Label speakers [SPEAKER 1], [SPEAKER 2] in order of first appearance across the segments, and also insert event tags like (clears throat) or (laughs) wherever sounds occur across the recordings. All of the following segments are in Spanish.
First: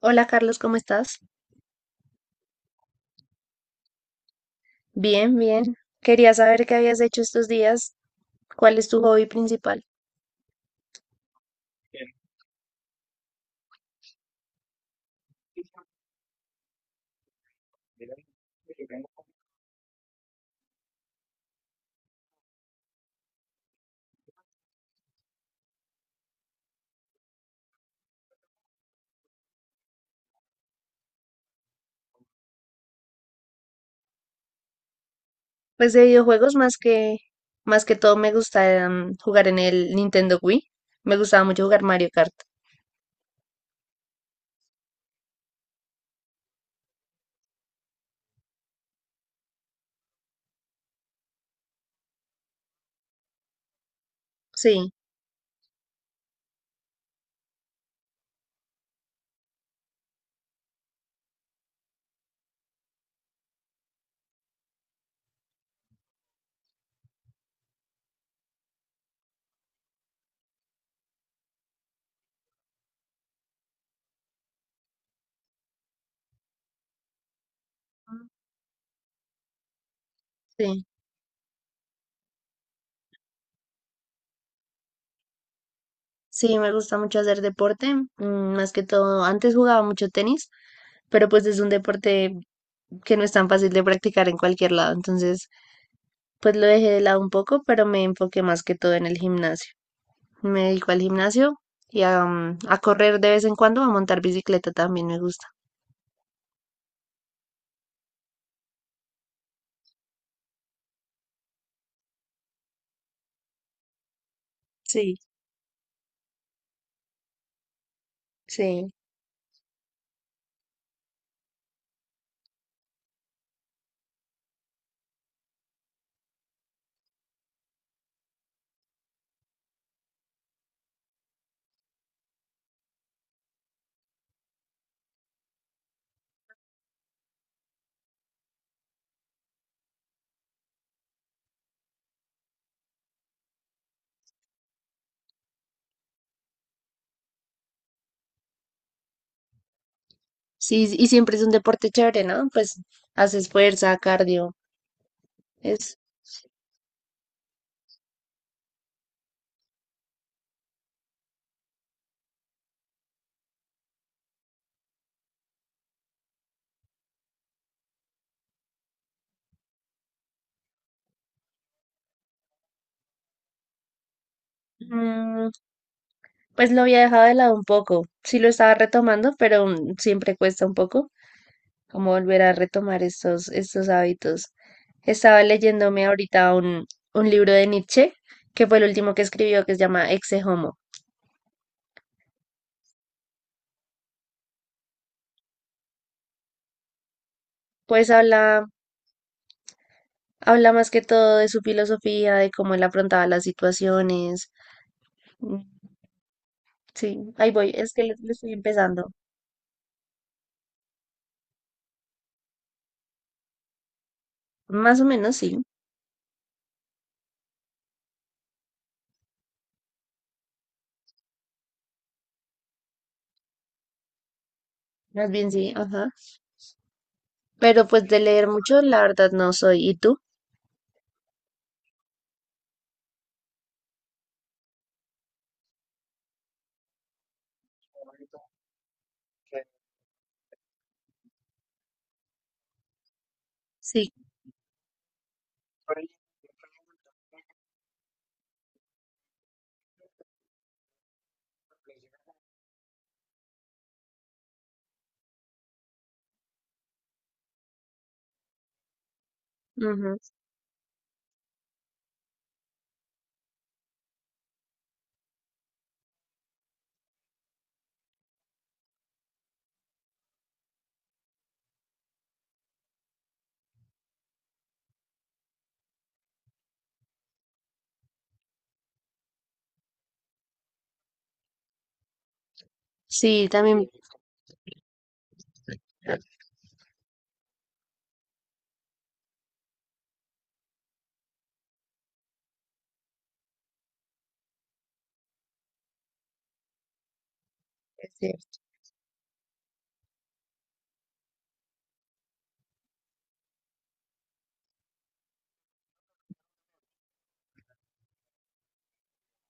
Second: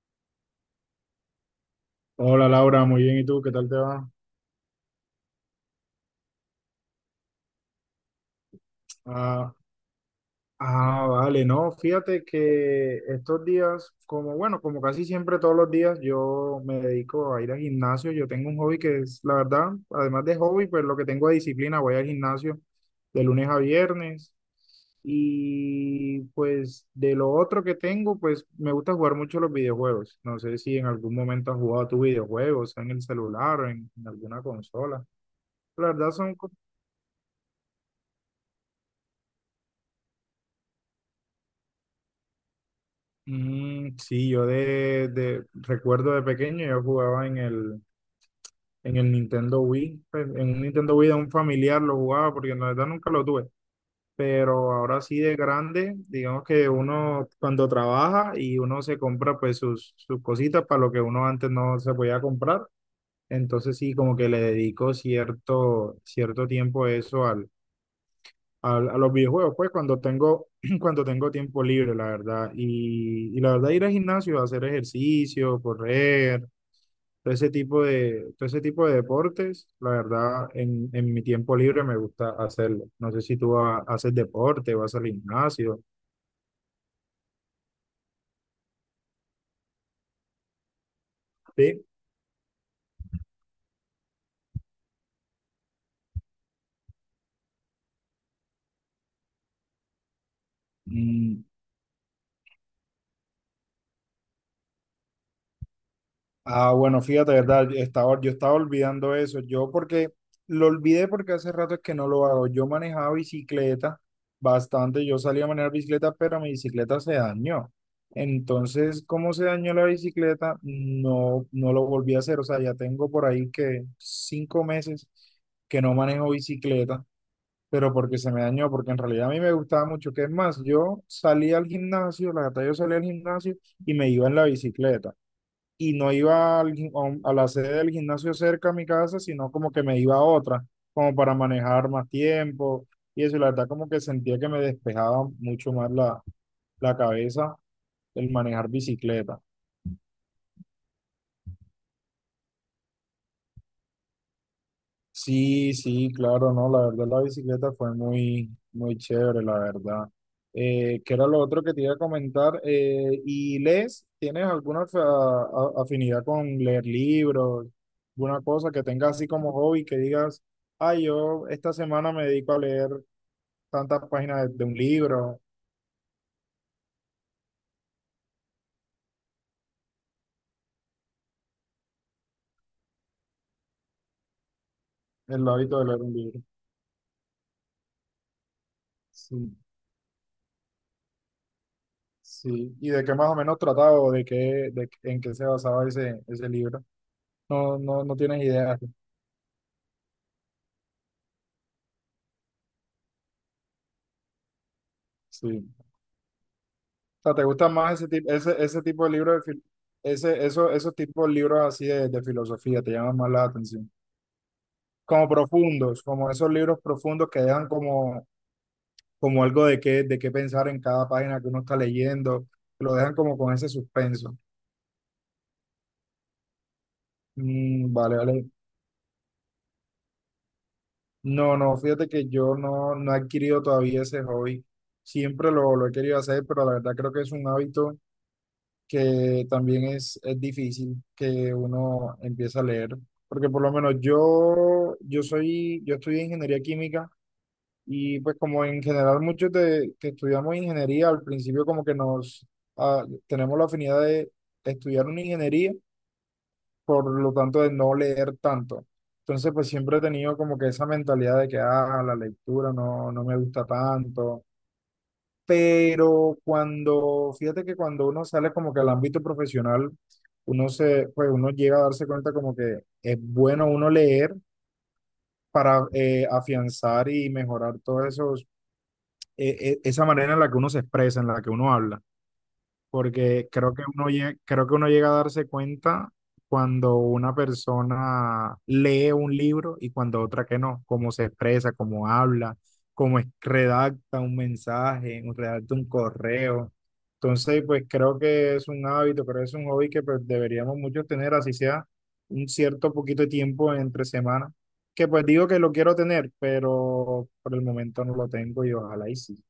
[SPEAKER 1] Hola Carlos, ¿cómo estás?
[SPEAKER 2] Hola Laura, muy bien. ¿Y tú? ¿Qué tal te va?
[SPEAKER 1] Bien, bien. Quería saber qué habías hecho estos días, cuál es tu hobby
[SPEAKER 2] Ah,
[SPEAKER 1] principal.
[SPEAKER 2] vale, no, fíjate que estos días, como bueno, como casi siempre todos los días, yo me dedico a ir al gimnasio. Yo tengo un hobby que es, la verdad, además de hobby, pues lo que tengo de disciplina, voy al gimnasio de lunes a viernes. Y pues de lo otro que tengo, pues me gusta jugar mucho los videojuegos. No sé si en algún momento has jugado tus videojuegos, en el celular o en alguna consola. La
[SPEAKER 1] Pues de
[SPEAKER 2] verdad son...
[SPEAKER 1] videojuegos más que todo me gusta jugar en el Nintendo Wii. Me gustaba mucho jugar Mario Kart.
[SPEAKER 2] Mm, sí, yo recuerdo de pequeño, yo jugaba en el Nintendo Wii, pues, en un Nintendo Wii de un familiar lo jugaba porque en la verdad nunca lo tuve, pero
[SPEAKER 1] Sí,
[SPEAKER 2] ahora sí de grande, digamos que uno cuando trabaja y uno se compra pues sus cositas para lo que uno antes no se podía comprar, entonces sí como que le dedico cierto tiempo eso a los videojuegos, pues cuando tengo, (clears throat) cuando tengo tiempo libre, la verdad. Y la verdad, ir al gimnasio, hacer ejercicio, correr, todo ese tipo de deportes, la verdad,
[SPEAKER 1] sí.
[SPEAKER 2] en mi tiempo libre me gusta hacerlo. No sé si tú haces deporte, vas al gimnasio.
[SPEAKER 1] Sí, me gusta mucho hacer deporte, más que todo. Antes jugaba mucho tenis, pero pues es un
[SPEAKER 2] Sí.
[SPEAKER 1] deporte que no es tan fácil de practicar en cualquier lado. Entonces, pues lo dejé de lado un poco, pero me enfoqué más que todo en el gimnasio. Me dedico al
[SPEAKER 2] Mm.
[SPEAKER 1] gimnasio y a, a correr de vez en cuando, a montar bicicleta también me gusta.
[SPEAKER 2] Ah, bueno, fíjate, ¿verdad? Yo estaba olvidando eso. Yo porque lo olvidé porque hace rato es que no lo hago. Yo manejaba bicicleta bastante.
[SPEAKER 1] Sí.
[SPEAKER 2] Yo salía a manejar bicicleta, pero mi bicicleta se dañó.
[SPEAKER 1] Sí.
[SPEAKER 2] Entonces, ¿cómo se dañó la bicicleta? No lo volví a hacer. O sea, ya tengo por ahí que cinco meses que no manejo bicicleta, pero porque se me dañó, porque en realidad a mí me gustaba mucho. ¿Que es más? Yo salía al gimnasio, la verdad, yo salía al gimnasio y me iba en la bicicleta y no iba al a la sede del gimnasio cerca a mi casa, sino como que me iba a otra, como para manejar más tiempo y eso, y la verdad como que sentía que me despejaba mucho más la cabeza el manejar bicicleta.
[SPEAKER 1] Sí, y siempre es un deporte chévere, ¿no? Pues haces fuerza, cardio.
[SPEAKER 2] Sí,
[SPEAKER 1] Es,
[SPEAKER 2] sí, claro, no, la verdad la bicicleta fue muy, muy chévere, la verdad. ¿Qué era lo otro que te iba a comentar? ¿Y lees? ¿Tienes alguna afinidad con leer libros? ¿Alguna cosa que tengas así como hobby que digas, ay, yo esta semana me dedico a leer tantas páginas de un libro,
[SPEAKER 1] mm, pues lo había dejado de lado un poco. Sí lo estaba retomando, pero siempre cuesta un poco como volver a retomar estos hábitos. Estaba
[SPEAKER 2] el hábito de leer
[SPEAKER 1] leyéndome
[SPEAKER 2] un libro?
[SPEAKER 1] ahorita Un libro de Nietzsche, que fue el último que
[SPEAKER 2] Sí,
[SPEAKER 1] escribió, que se llama Exe Homo.
[SPEAKER 2] sí. ¿Y de qué más o menos trataba o de qué, de, en qué se basaba ese libro? No, no,
[SPEAKER 1] Pues
[SPEAKER 2] no tienes
[SPEAKER 1] habla
[SPEAKER 2] idea.
[SPEAKER 1] Habla más que todo de su filosofía, de cómo él afrontaba las situaciones. Mm.
[SPEAKER 2] Sí.
[SPEAKER 1] Sí,
[SPEAKER 2] sea, te
[SPEAKER 1] ahí
[SPEAKER 2] gusta
[SPEAKER 1] voy, es
[SPEAKER 2] más
[SPEAKER 1] que
[SPEAKER 2] ese tipo,
[SPEAKER 1] le estoy
[SPEAKER 2] ese tipo
[SPEAKER 1] empezando.
[SPEAKER 2] de libros de ese, eso, esos tipos de libros así de filosofía te llaman más la atención?
[SPEAKER 1] Más o
[SPEAKER 2] Como
[SPEAKER 1] menos sí,
[SPEAKER 2] profundos, como esos libros profundos que dejan como, como algo de qué pensar en cada página que uno está leyendo, lo dejan como con ese suspenso.
[SPEAKER 1] más bien sí, ajá. Pero
[SPEAKER 2] Mm,
[SPEAKER 1] pues
[SPEAKER 2] vale,
[SPEAKER 1] de leer
[SPEAKER 2] vale.
[SPEAKER 1] mucho, la verdad no soy. ¿Y tú?
[SPEAKER 2] No, no, fíjate que yo no, no he adquirido todavía ese hobby. Siempre lo he querido hacer, pero la verdad creo que es un hábito, que también es difícil que uno empiece a leer, porque por lo menos
[SPEAKER 1] Sí,
[SPEAKER 2] yo, yo soy, yo estudié ingeniería química y pues como en general muchos que estudiamos ingeniería, al principio como que ah, tenemos la afinidad de estudiar una ingeniería, por lo tanto de no leer tanto. Entonces pues siempre he
[SPEAKER 1] ujú.
[SPEAKER 2] tenido como que esa mentalidad de que, ah, la lectura no, no me gusta tanto, pero cuando, fíjate que cuando uno sale como que al ámbito profesional, pues uno llega a darse cuenta como que es bueno uno leer para afianzar y mejorar todo esos, esa manera en la que uno se expresa, en la que uno habla,
[SPEAKER 1] Sí,
[SPEAKER 2] porque creo que
[SPEAKER 1] también.
[SPEAKER 2] uno llega, creo que uno llega a darse cuenta cuando una persona lee un libro y cuando otra que no, cómo se expresa, cómo habla, cómo redacta un mensaje, redacta un correo. Entonces, pues
[SPEAKER 1] Es
[SPEAKER 2] creo que
[SPEAKER 1] cierto.
[SPEAKER 2] es un hábito, creo que es un hobby que pues deberíamos muchos tener, así sea un cierto poquito de tiempo entre semana, que pues digo que lo quiero tener, pero por el momento no lo tengo y ojalá y sí.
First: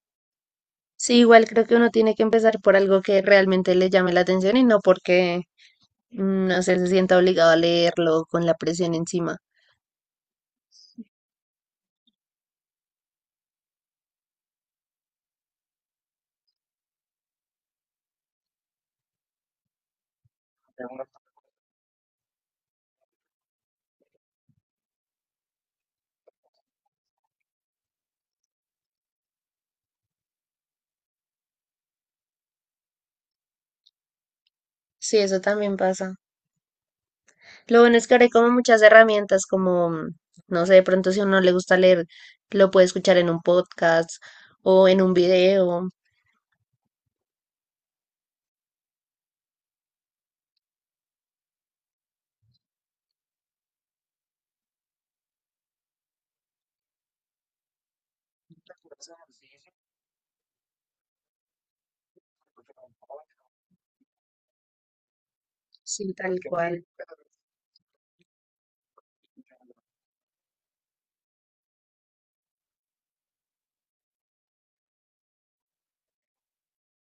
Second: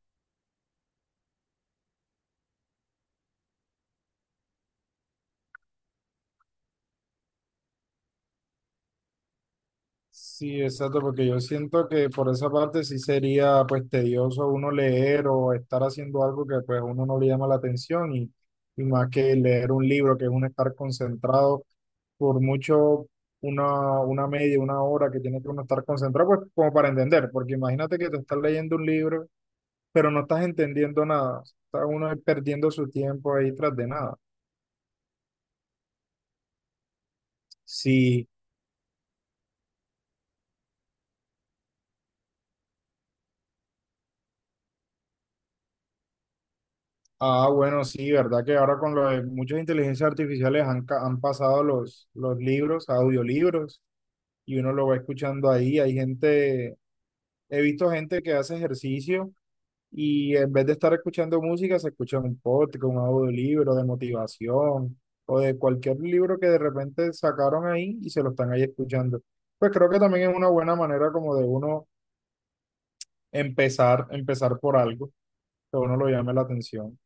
[SPEAKER 1] Sí, igual creo que uno tiene que empezar por algo que realmente le llame la atención y no porque no sé, se sienta obligado a leerlo con la presión encima.
[SPEAKER 2] Sí, exacto, porque yo siento que por esa parte sí sería pues tedioso uno leer o estar haciendo algo que pues a uno no le llama la atención, y más que leer un libro, que es uno estar concentrado por mucho una media, una hora que tiene que uno estar concentrado, pues como para entender, porque imagínate que te estás leyendo un libro, pero no estás entendiendo nada, está uno ahí perdiendo su tiempo ahí tras de nada.
[SPEAKER 1] Sí, eso también pasa. Lo bueno es que ahora
[SPEAKER 2] Sí.
[SPEAKER 1] hay como muchas herramientas, como, no sé, de pronto si a uno le gusta leer, lo puede escuchar en un podcast o en un video.
[SPEAKER 2] Ah, bueno, sí, verdad que ahora con lo de muchas inteligencias artificiales han, han pasado los libros, a audiolibros, y uno lo va escuchando ahí. Hay gente, he visto gente que hace ejercicio y en vez de estar escuchando música, se escucha un podcast, un audiolibro de motivación o de cualquier
[SPEAKER 1] Sí,
[SPEAKER 2] libro
[SPEAKER 1] tal
[SPEAKER 2] que de
[SPEAKER 1] cual.
[SPEAKER 2] repente sacaron ahí y se lo están ahí escuchando. Pues creo que también es una buena manera como de uno empezar por algo que a uno lo llame la atención,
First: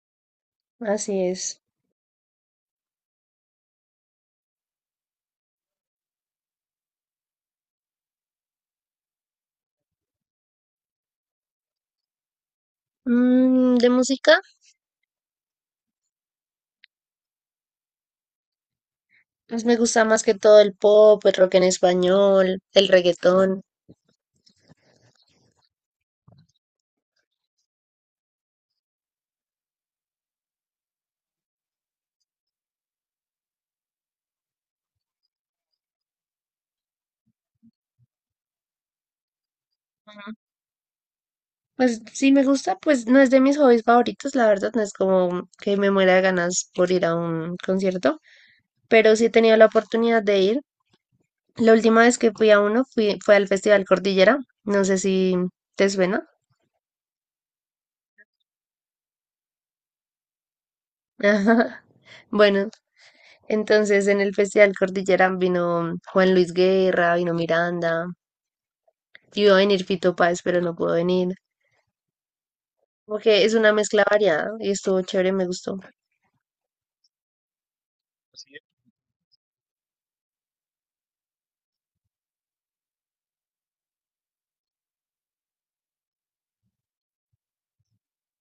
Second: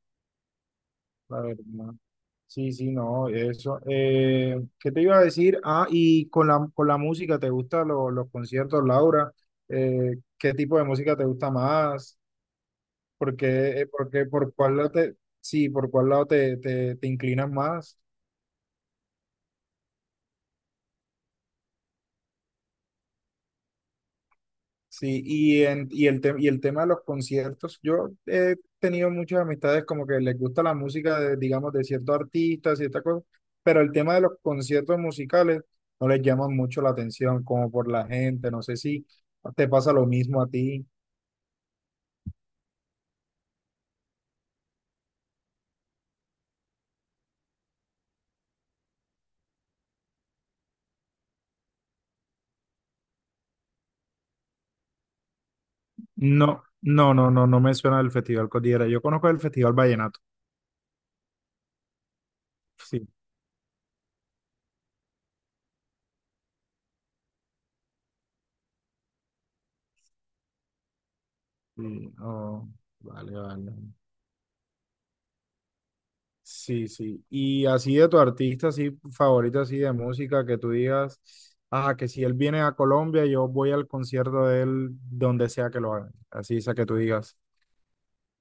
[SPEAKER 1] Así
[SPEAKER 2] la
[SPEAKER 1] es.
[SPEAKER 2] verdad. Sí, sí, no, eso. ¿Qué te iba a decir? Ah, y con con la música, ¿te gustan los conciertos, Laura? ¿Qué tipo de música te gusta más? ¿Por qué,
[SPEAKER 1] De música,
[SPEAKER 2] por cuál lado te, sí, por cuál lado te inclinas más?
[SPEAKER 1] pues me gusta más que todo el pop, el rock en español, el reggaetón.
[SPEAKER 2] Sí, y el y el tema de los conciertos, yo he tenido muchas amistades como que les gusta la música de, digamos, de ciertos artistas, ciertas cosas, pero el tema de los conciertos musicales no les llama mucho la atención, como por la gente, no sé si te pasa lo
[SPEAKER 1] Ujú.
[SPEAKER 2] mismo a ti.
[SPEAKER 1] Pues sí me gusta, pues no es de mis hobbies favoritos, la verdad, no es como que me muera de ganas por ir a un concierto, pero sí he tenido la oportunidad de ir. La última vez que fui a uno fue al Festival Cordillera. No sé si te suena.
[SPEAKER 2] No me suena el Festival Cordillera. Yo conozco el Festival Vallenato.
[SPEAKER 1] (laughs) Ajá. Bueno,
[SPEAKER 2] Sí,
[SPEAKER 1] entonces en el Festival Cordillera vino Juan Luis Guerra, vino Miranda. Iba a venir Fito Páez, pero no pudo venir.
[SPEAKER 2] sí, oh, vale,
[SPEAKER 1] Porque es una
[SPEAKER 2] vale.
[SPEAKER 1] mezcla variada y estuvo chévere, me gustó.
[SPEAKER 2] Sí, sí. Y así de tu artista, así favorito, así de música, que tú digas, ah, que si él viene a Colombia, yo voy al concierto de él donde sea que lo hagan. Así esa que tú digas,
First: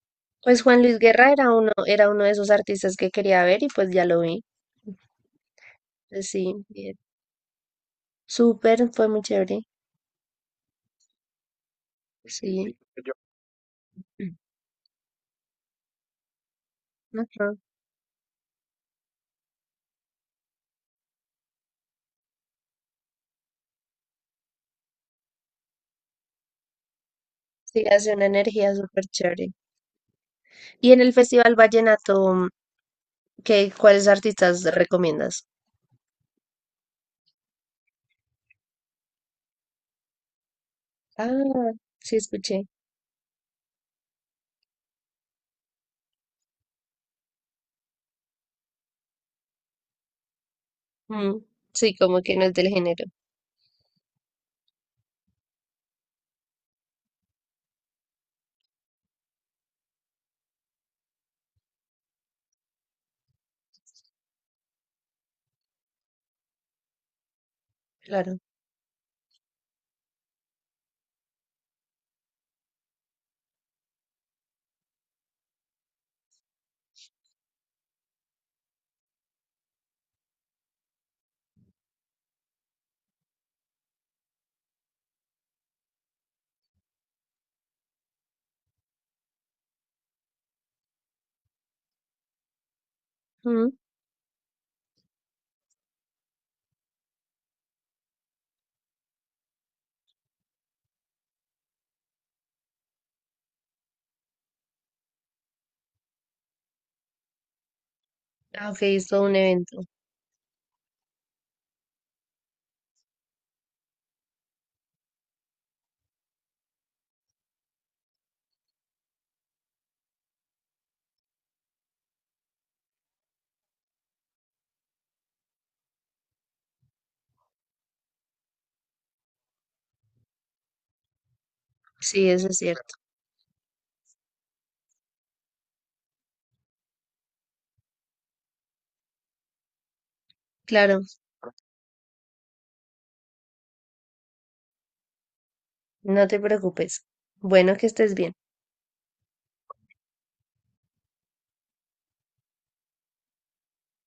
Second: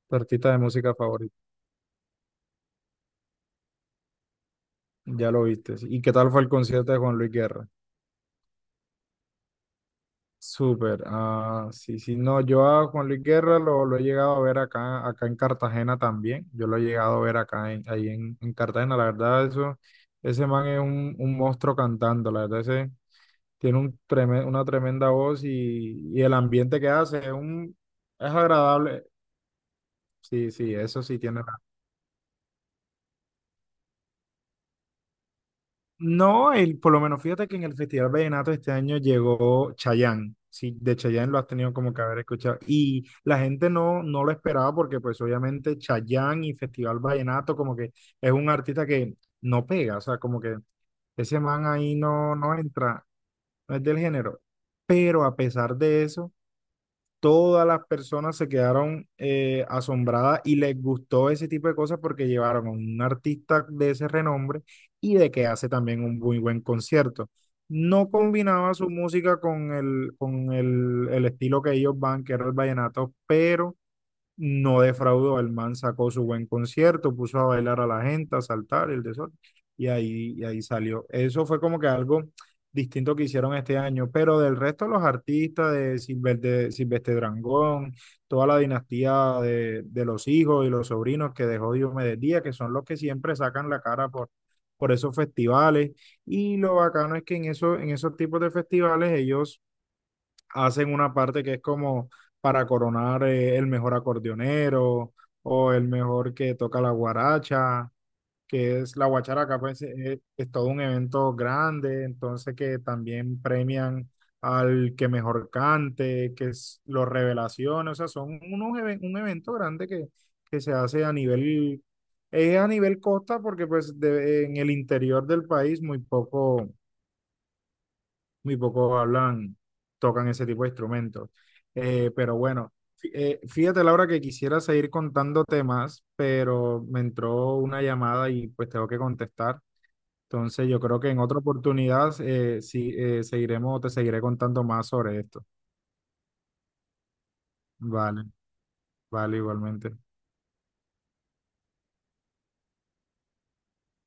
[SPEAKER 2] tu artista de
[SPEAKER 1] Pues Juan
[SPEAKER 2] música
[SPEAKER 1] Luis Guerra
[SPEAKER 2] favorito,
[SPEAKER 1] era uno de esos artistas que quería ver y pues ya lo vi.
[SPEAKER 2] ya lo viste. ¿Y qué
[SPEAKER 1] Pues
[SPEAKER 2] tal fue el
[SPEAKER 1] sí,
[SPEAKER 2] concierto
[SPEAKER 1] bien.
[SPEAKER 2] de Juan Luis Guerra?
[SPEAKER 1] Súper, fue muy chévere.
[SPEAKER 2] Súper. Ah, sí, sí. No, yo
[SPEAKER 1] Sí.
[SPEAKER 2] a Juan Luis Guerra lo he llegado a ver acá, acá en Cartagena también. Yo lo he llegado a ver
[SPEAKER 1] Ujú.
[SPEAKER 2] acá, ahí en Cartagena. La verdad, eso, ese man es un monstruo cantando, la verdad, ese tiene un una tremenda voz y el ambiente que hace es, un,
[SPEAKER 1] Sí, hace una
[SPEAKER 2] es
[SPEAKER 1] energía súper
[SPEAKER 2] agradable.
[SPEAKER 1] chévere.
[SPEAKER 2] Sí, sí,
[SPEAKER 1] Y en
[SPEAKER 2] eso
[SPEAKER 1] el
[SPEAKER 2] sí tiene.
[SPEAKER 1] Festival
[SPEAKER 2] Ra-
[SPEAKER 1] Vallenato, ¿qué, cuáles artistas recomiendas?
[SPEAKER 2] No, el, por lo menos fíjate que en el Festival Vallenato este año llegó Chayanne. Sí, de Chayanne lo has
[SPEAKER 1] Ah,
[SPEAKER 2] tenido como que
[SPEAKER 1] sí,
[SPEAKER 2] haber escuchado.
[SPEAKER 1] escuché.
[SPEAKER 2] Y la gente no, no lo esperaba porque pues obviamente Chayanne y Festival Vallenato como que es un artista que no pega, o sea, como que
[SPEAKER 1] Mm,
[SPEAKER 2] ese man ahí
[SPEAKER 1] sí, como
[SPEAKER 2] no,
[SPEAKER 1] que no es
[SPEAKER 2] no
[SPEAKER 1] del
[SPEAKER 2] entra,
[SPEAKER 1] género,
[SPEAKER 2] no es del género. Pero a pesar de eso todas las personas se quedaron asombradas y les gustó ese tipo de cosas porque llevaron a un artista de ese renombre y de que hace también un muy buen concierto. No
[SPEAKER 1] claro.
[SPEAKER 2] combinaba su música con el estilo que ellos van, que era el vallenato, pero no defraudó, el man sacó su buen concierto, puso a bailar a la gente, a saltar el desorden, y ahí salió. Eso fue como que algo distinto que hicieron este año, pero del resto los artistas de, Silver, de Silvestre Drangón, toda la dinastía de los hijos y los sobrinos que dejó Diomedes Díaz, que son los que siempre sacan
[SPEAKER 1] Mm,
[SPEAKER 2] la cara por esos festivales, y lo bacano es que en, eso, en esos tipos de festivales ellos hacen una parte que es como para coronar el mejor acordeonero o el mejor que toca la guaracha,
[SPEAKER 1] ah, ok,
[SPEAKER 2] que es la
[SPEAKER 1] es todo un
[SPEAKER 2] guacharaca,
[SPEAKER 1] evento.
[SPEAKER 2] pues todo un evento grande, entonces que también premian al que mejor cante, que es los revelaciones, o sea, son unos un evento grande que se hace a nivel, es a nivel costa porque pues en el interior del país muy poco muy pocos hablan, tocan ese tipo de instrumentos. Eh,
[SPEAKER 1] Sí,
[SPEAKER 2] pero
[SPEAKER 1] eso es
[SPEAKER 2] bueno,
[SPEAKER 1] cierto.
[SPEAKER 2] fí- eh, fíjate, Laura, que quisiera seguir contando temas, pero me entró una llamada y pues tengo que contestar. Entonces yo creo
[SPEAKER 1] Claro,
[SPEAKER 2] que en otra oportunidad sí, seguiremos, te seguiré contando más sobre esto.
[SPEAKER 1] no te preocupes. Bueno, que estés
[SPEAKER 2] Vale,
[SPEAKER 1] bien.
[SPEAKER 2] vale, igualmente.